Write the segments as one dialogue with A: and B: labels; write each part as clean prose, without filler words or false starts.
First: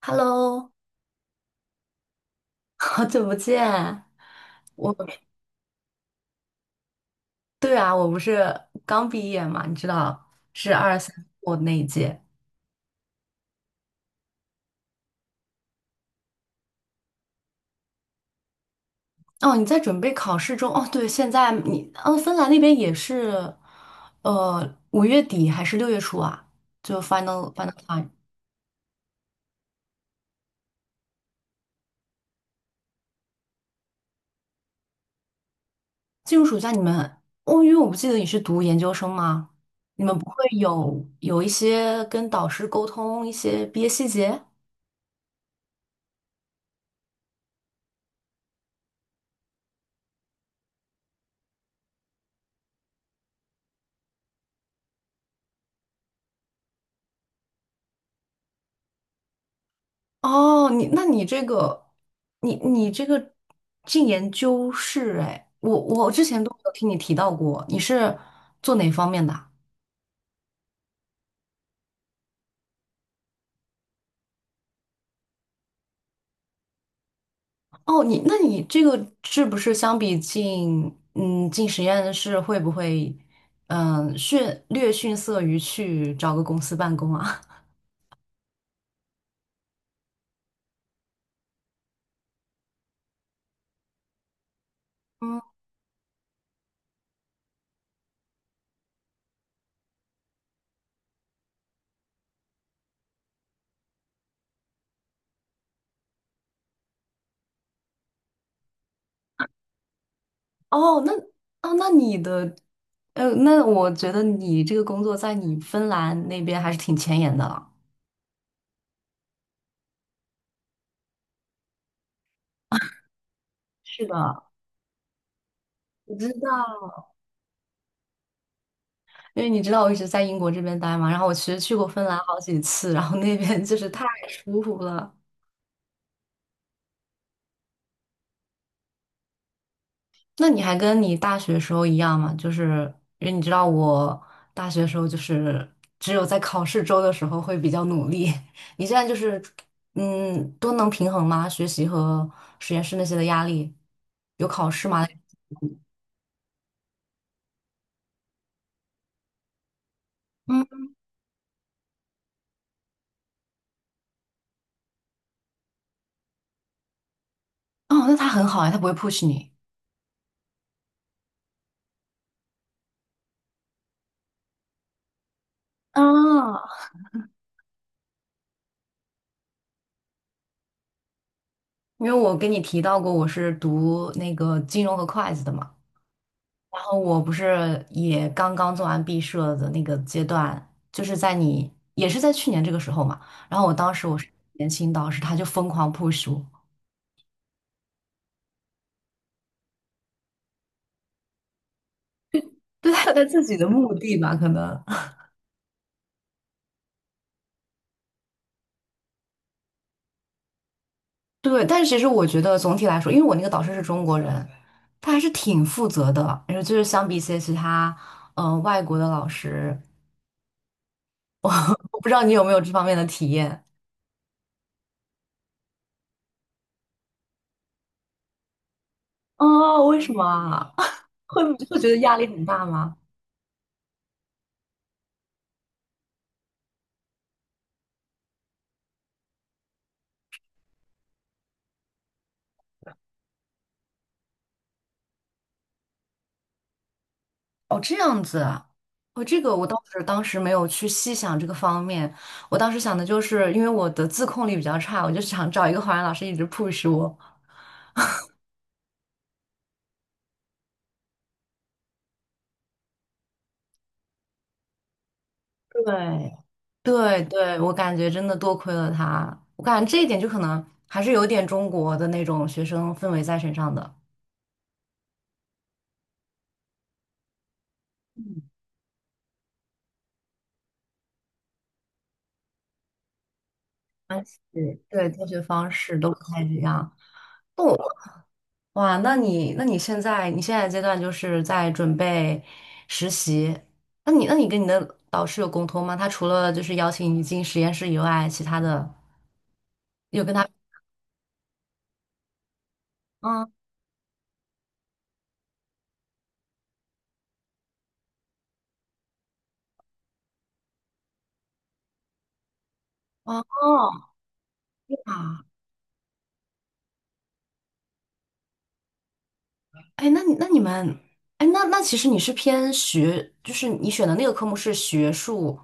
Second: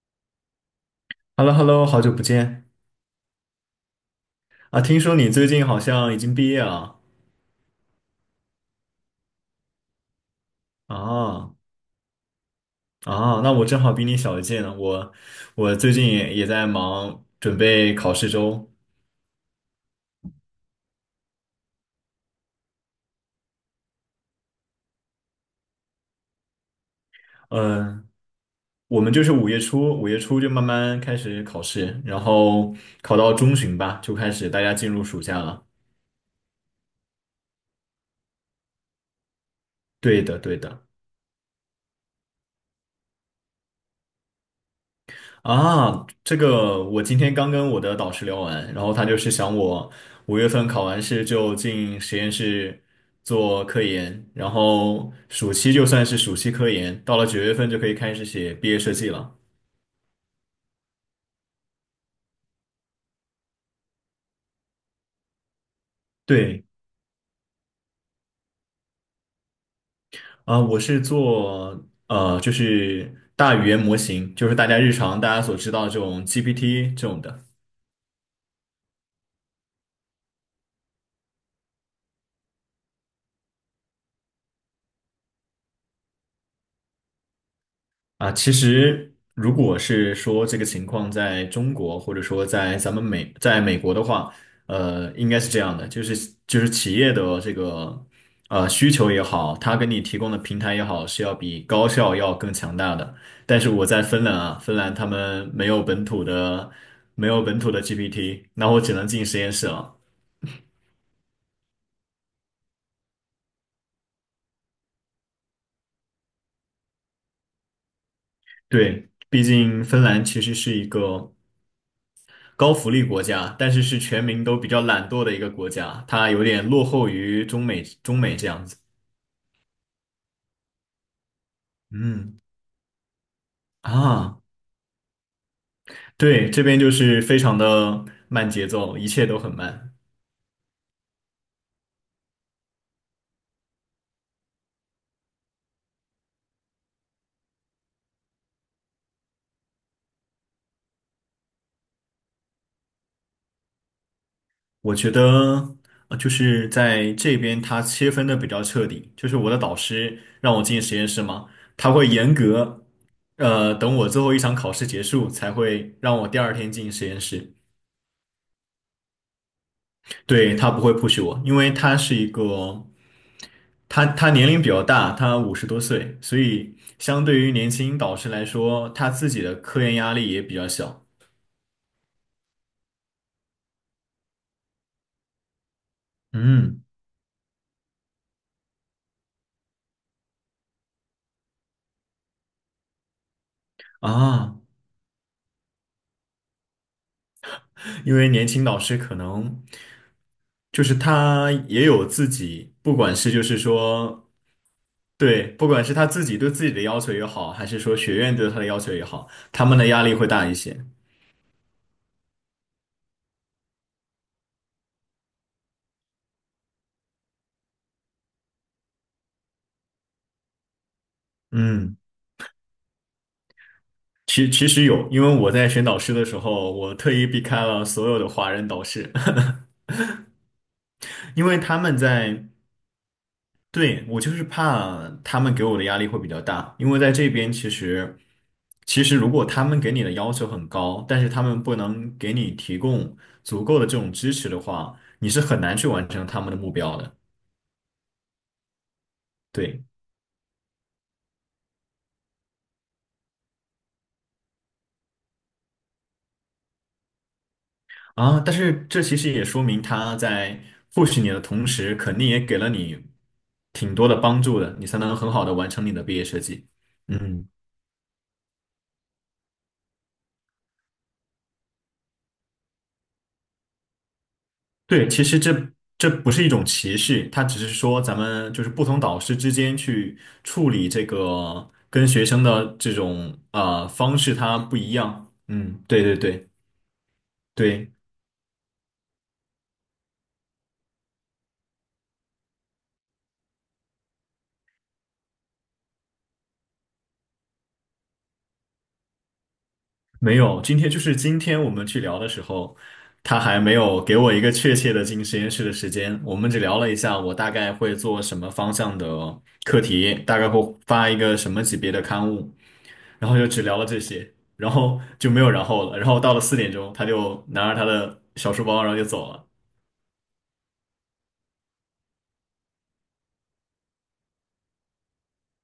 A: Hello，
B: H e l l o h e l l o 好久不见
A: 好久不见。
B: 啊！
A: 我，
B: 听说你最近好像已经毕业了
A: 对啊，我不是刚毕业嘛，你知道，是二三我
B: 啊
A: 那一届。
B: 啊！那我正好比你小一届呢，我最近也在忙准备考试周。
A: 哦，你在准备考试中。哦，对，现在你，哦，芬兰那边也是，五月底还是六月初啊？就 final
B: 嗯，
A: time
B: 我们就是五月初就慢慢开始考试，然后考到中旬吧，就开始大家进入暑假了。
A: 进入暑假，你们，哦，因为我不记得你是读研究生吗？你们
B: 对
A: 不会
B: 的，对的。
A: 有一些跟导师沟通一些毕业细节？
B: 啊，这个我今天刚跟我的导师聊完，然后他就是想我5月份考完试就进实验室做科研，然后暑期就算是暑期科研，到了9月份就可以开始写毕业设计了。
A: 哦，你那你这个，你这个进研究室。哎，我之前都没
B: 对，
A: 有听你提到过，你是做哪方面的啊？
B: 啊，我是做就是大语言模型，就是大家日常大家所知道的这种 GPT 这种的。
A: 哦，你那你这个是不是相比进实验室会不会嗯逊略逊色于去找个公司办公啊？
B: 啊，其实如果是说这个情况在中国，或者说在美国的话，应该
A: 嗯。
B: 是这样的，就是企业的这个需求也好，它给你提供的平台也好，是要比高校要更强大的。但是我在芬兰啊，芬兰他们没有本土的 GPT，那我只能进实验室了。
A: 哦，那哦那你的呃，那我觉得你这个工作在你芬兰那边还是挺前沿的了。
B: 对，毕竟芬兰其实是一个高福利国家，但是是
A: 是
B: 全
A: 的，
B: 民都比较懒惰的一个国家，
A: 我知
B: 它有点落
A: 道。
B: 后于中美这样子。
A: 因为你知道我一直在英国这边待嘛，然后我其实去过芬兰好
B: 嗯
A: 几次，然后那边就是太
B: 啊，
A: 舒服了。
B: 对，这边就是非常的慢节奏，一切都很慢。
A: 那你还跟你大学时候一样吗？就是因为你知道我大学时候就是只有在考试周的时候会比较努力，你现在就是都能平衡吗？学习和实验室那些的压力，有考试
B: 我
A: 吗？
B: 觉得就是在这边它切分的比较彻底，就是我的导师让我
A: 嗯。
B: 进实验室嘛，他会严格等我最后一场考试结束才会让我第二天进实验室。
A: 哦，那他很好哎，他不会 push 你。
B: 对，他不会 push 我，因为他是一个，他年龄比较大，他50多岁，所
A: 啊，
B: 以相对于年轻导师来说，他自己的科研压力也比较小。
A: 因为我跟你提到过我是读那个金融和会计的嘛。然
B: 嗯，
A: 后我不是也刚刚做完毕设的那个阶段，就是在你也是在去年这个时候嘛。然后我当时我是
B: 啊，
A: 年轻导师，他就疯狂 push 我，
B: 因为年轻导师可能就是他也有自己，
A: 对
B: 不
A: 他有
B: 管
A: 他
B: 是就
A: 自己
B: 是
A: 的目的
B: 说。
A: 吧，可能
B: 对，不管是他自己对自己的要求也好，还是说学院对他的要求也好，他们的压力会大一些。
A: 对。但是其实我觉得总体来说，因为我那个导师是中国人，他还是挺负责的。然后就是相比一些其他外国的老师，
B: 嗯。
A: 我不知道你有没有这方面的体验。
B: 其实有，因为我在选导师的时候，我特意避开了所有的华人导师，
A: 哦？为什么啊？会
B: 因为
A: 会
B: 他
A: 觉
B: 们
A: 得压力很
B: 在，
A: 大吗？
B: 对，我就是怕他们给我的压力会比较大，因为在这边其实，其实如果他们给你的要求很高，但是他们不能给你提供足够的这种支持的话，你是很难去完成他们的目标的。
A: 哦，这样子啊。哦，这个我倒
B: 对。
A: 是当时没有去细想这个方面，我当时想的就是，因为我的自控力比较差，我就想找一个华人老师一直 push 我。
B: 啊，但是这其实也说明他在或许你的同时，肯定也给了你挺多的帮助的，你才能很好的完成你的毕业
A: 对，
B: 设计。
A: 对
B: 嗯，
A: 对，我感觉真的多亏了他，我感觉这一点就可能还是有点中国的那种学生氛围在身上的，
B: 对，其实这不是一种歧视，它只是说咱们就是不同导师之间去处理这个跟学生的这种啊方
A: 关
B: 式，
A: 系。
B: 它不一
A: 对，教
B: 样。
A: 学方
B: 嗯，
A: 式
B: 对
A: 都不
B: 对
A: 太
B: 对
A: 一样。那
B: 对。
A: 我，哇，那你那你现在你现在阶段就是在准备实习，那你那你跟你的导师有沟通吗？他除了就是邀请你进实验室以外，其他的有跟
B: 没
A: 他
B: 有，今天就是今天我们去聊的时候，他
A: 嗯
B: 还没有给我一个确切的进实验室的时间。我们只聊了一下，我大概会做什么方向的课题，大概会发一个什么级别的刊物，然后
A: 哦
B: 就只聊了这些，然后就没
A: 啊，
B: 有然后了。然后到了4点钟，他就拿着他的小书包，然后就走了。
A: 哎，那你那你们，哎，那那其实你是偏学，就是你选的那个科目是学术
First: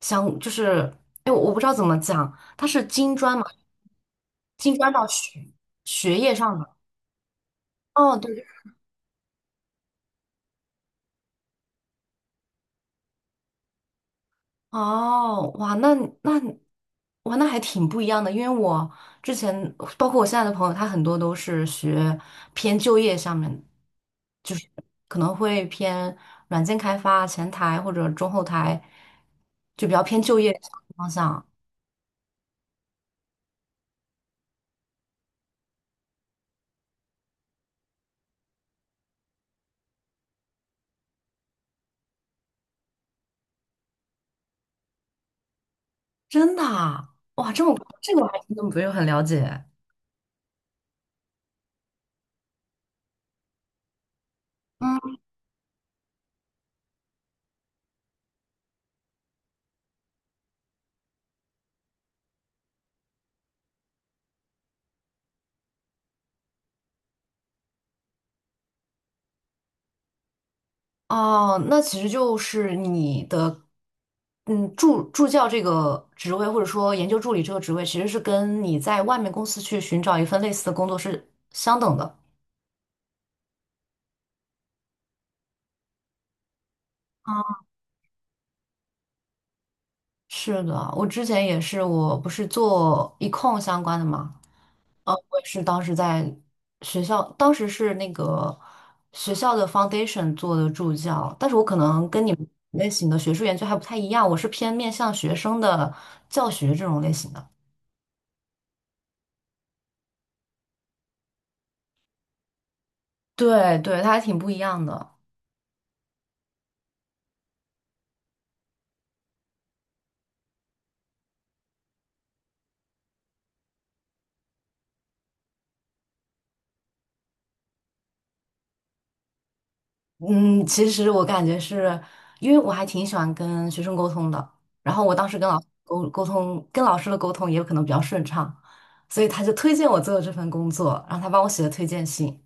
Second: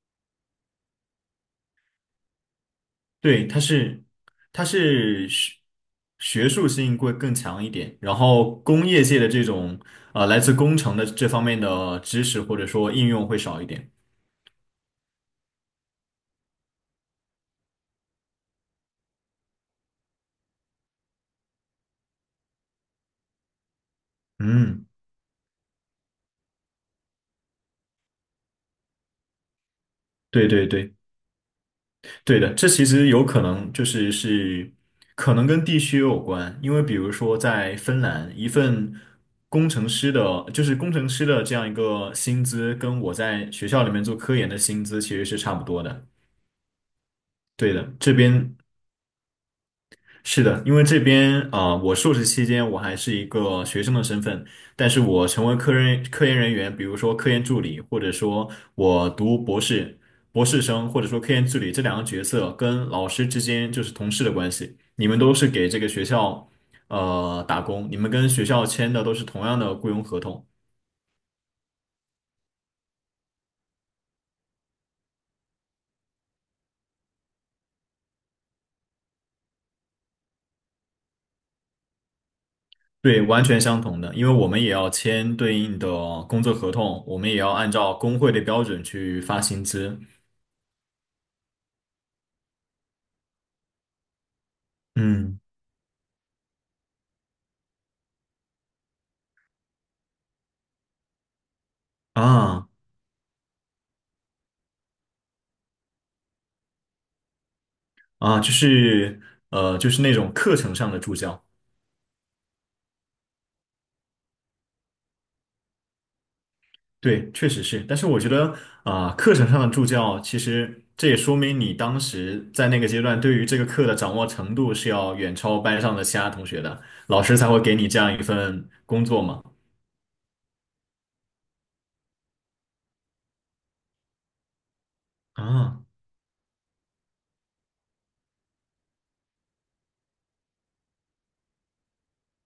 A: 相，就是哎，我我不知道怎么讲，它是金砖嘛，
B: 对，他是他
A: 金砖到
B: 是
A: 学
B: 学
A: 学业
B: 学
A: 上
B: 术
A: 的。
B: 性会更强一点，然
A: 哦，对。
B: 后工业界的这种来自工程的这方面的知识或者说应用会少一点。
A: 哦，哇，那，那，哇，那还挺不一样的，因为我之前包括我现在的朋友，他很多都是学偏就业上面，就是
B: 嗯，
A: 可能会偏软件开发、前台或者中后台，就比较偏就
B: 对
A: 业
B: 对对，
A: 方向。
B: 对的，这其实有可能就是可能跟地区有关，因为比如说在芬兰，一份工程师的，就是工程师的这样一个薪资，跟我在学校里面做科研的薪资其实是差不多的。
A: 真的啊，哇，这
B: 对
A: 么，
B: 的，这
A: 这个我还真
B: 边
A: 的不有很了解。
B: 是的，因为这边啊我硕士期间我还是一个学生的身份，但是
A: 嗯。
B: 我成为科研人员，比如说科研助理，或者说我读博士、博士生，或者说科研助理这两个角色跟老师之间就是同事的关系，你们都是给这个学校打工，你们跟学校签的都是同样的雇佣合同，
A: 哦，那其实就是你的，嗯，助教这个职位，或者说研究助理这个职位，其实是跟你在外面公司去寻找一份类似的工作是相等的。
B: 对，完全相同的，因为我们也要签对应的工作合同，我们也要
A: 啊。
B: 按照工会的标准去发薪资，
A: 是的，我之前也是，我不是做 econ 相关的嘛，呃，我
B: 嗯
A: 也是当时在学校，当时是那个学校的 foundation 做的助教，但是我可能跟你们
B: 啊。
A: 类型的学术研究还不太一样，我是偏面向学生的教学这种类型的。
B: 啊，就是就是那种课程上的助教，
A: 对对，他还挺不一样的。
B: 对，确实是。但是我觉得啊，课程上的助教，其实这也说明你当时在那个阶段对于这个课的掌握程度是要远超班上的其他同学的，老师才会给你这样一份工作嘛。
A: 嗯，其实我感觉是因为我还挺喜欢跟学生沟通的，然后我当时跟老师
B: 啊
A: 沟通，跟老师的沟通也有可能比较顺畅，所以他就推荐我做这份工作，然后他帮我写了推荐信。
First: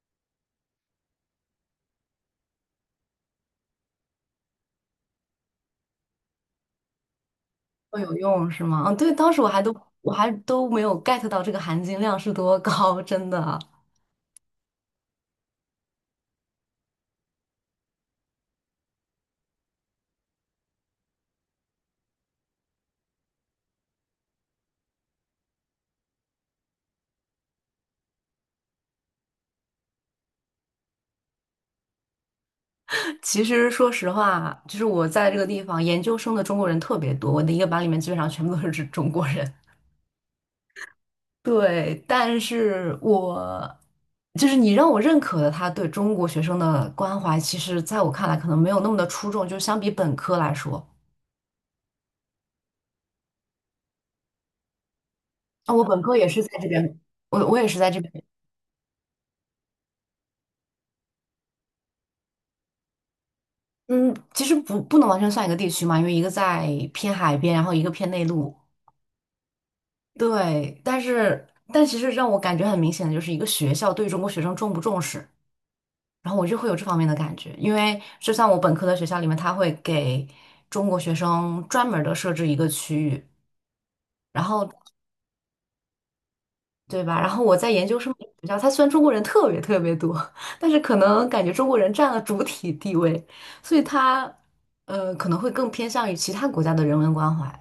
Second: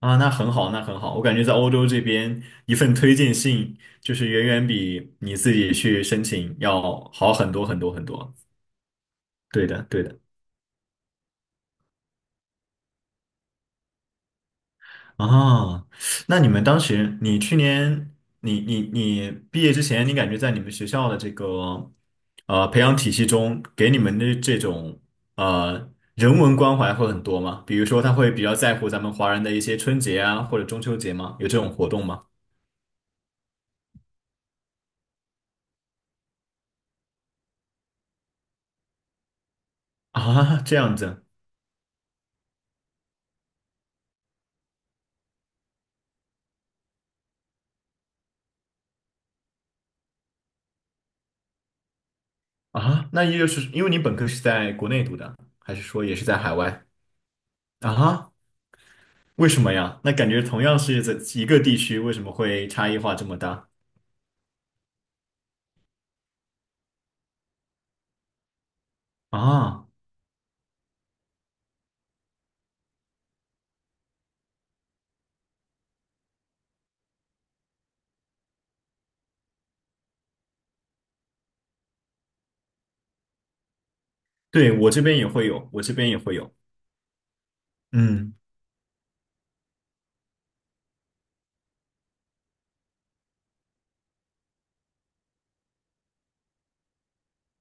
B: 啊，那很好，那很好。我感觉在欧洲这边，一份推荐信就是远远比你自己去申请要好很多很多
A: 都
B: 很
A: 有
B: 多。
A: 用是吗？嗯，对，当时我还
B: 对
A: 都
B: 的，对
A: 我
B: 的。
A: 还都没有 get 到这个含金量是多高，真的。
B: 啊，那你们当时，你去年，你毕业之前，你感觉在你们学校的这个培养体系中，给你们的这种人文关怀会很多吗？比如说，他会比较在乎咱们华人的一些春节啊，或者中秋节吗？有这种活动吗？
A: 其实说实话，就是我在这个地方研究生的中国人特别多，我的一个班里面基本上全部都是中国人。
B: 啊，这样子
A: 对，但是我就是你让我认可的他对中国学生的关怀，其实在我看来可能没有那么的出众，就相比本科来说。
B: 啊，那也就是因为你本科是在国内读的，
A: 啊，
B: 还是
A: 我本
B: 说也
A: 科
B: 是
A: 也
B: 在
A: 是在
B: 海
A: 这
B: 外
A: 边，我我也是在这边。
B: 啊？为什么呀？那感觉同样是在一个地区，为什么会差异化这么大
A: 嗯，其实不能完全算一个地区嘛，因为一个在偏海边，然后一个偏内陆。
B: 啊？
A: 对，但是但其实让我感觉很明显的就是一个学校对中国学生重不重视，然后我就会有这方面的感觉，因为就像我本科的学校里面，他会给中国学生专门的设置一个区域。然后
B: 对，我这边也会有，我这边也会有。
A: 对吧？然后我在研究生
B: 嗯，
A: 学校，它虽然中国人特别特别多，但是可能感觉中国人占了主体地位，所以它可能会更偏向于其他国家的人文关怀。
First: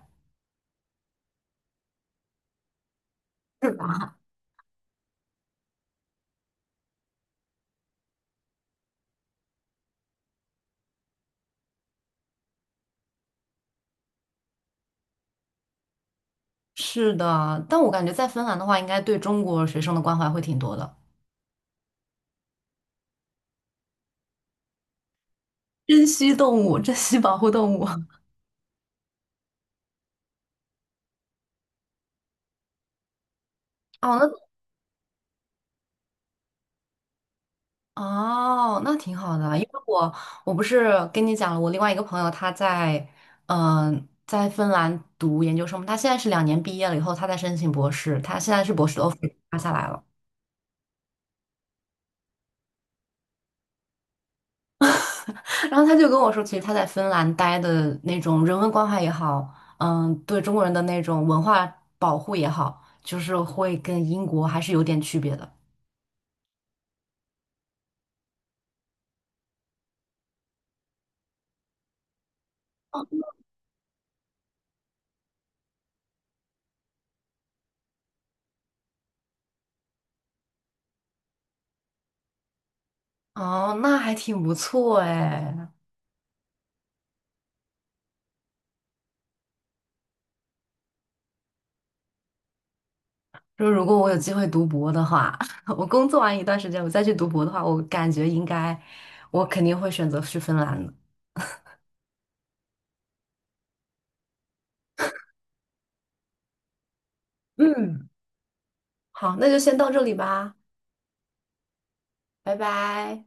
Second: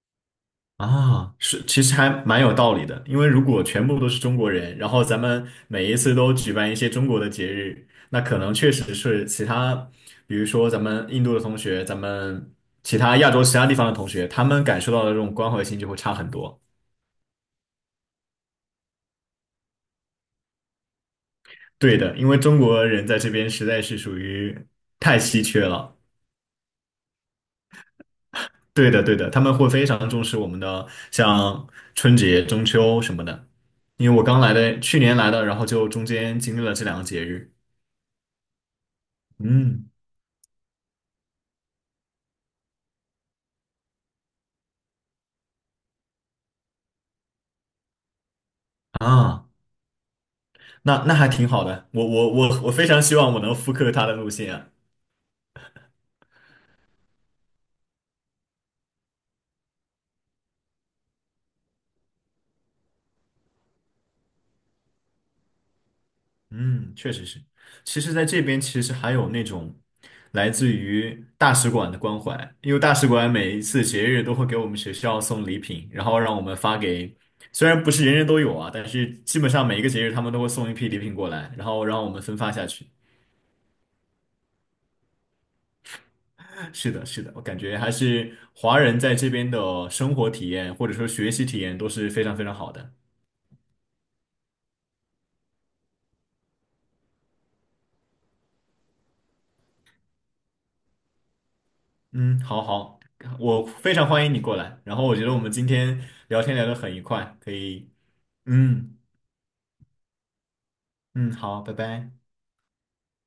B: 啊，是，其实还蛮有道理的，因为如果
A: 是
B: 全部都
A: 吧？
B: 是中国人，然后咱们每一次都举办一些中国的节日，那可能确实是其他，比如说咱们印度的同学，咱们其他亚洲其他地方的同学，他们感受到的这种关怀性就会差很多。
A: 是的，但我感觉在芬兰的话，应该对中国学生的关怀会挺多的。
B: 对的，因为中国人在这边实在是属于太稀缺了。
A: 珍稀动物，珍稀保护动物。
B: 对的，对的，他们会非常重视我们的像春节、中秋什么的。因为
A: 哦，
B: 我
A: 那，
B: 刚来的，去年来的，然后就中间经历了这两个节日。
A: 哦，那挺好的，因为
B: 嗯
A: 我，我不是跟你讲了，我另外一个朋友他在在芬兰读研究生，他现在是两年毕业了以后，他在申请博士，他现在是博士的 offer
B: 啊，
A: 发下来了。
B: 那还挺好的，我非常希望我能复刻他的路线啊。
A: 然后他就跟我说，其实他在芬兰待的那种人文关怀也好，对中国人的那种文化保护也好，就是会跟英国还是有点区别的。
B: 嗯，确实是。其实，在这边其实还有那种来自于大使馆的关怀，因为大使馆每一次节日都会给我们学校送礼品，然后让我们发给，虽然不是人人都有啊，但是基本上每一个节日他们都会送一批礼品过来，然后让我们分发下去。
A: 哦，那还挺不错哎。
B: 是的，是的，我感觉还是华人在这边的生活体验或者说学习体验都是非常非常好的。
A: 说如果我有机会读博的话，我工作完一段时间，我再去读博的话，我感觉应该，我肯定会选择去芬兰的。
B: 嗯，好好，我非常欢迎你过来，然后我觉得我们今天聊天聊得很愉快，可以，
A: 嗯，
B: 嗯。
A: 好，那就先到这里吧，
B: 嗯，好，拜拜。
A: 拜拜。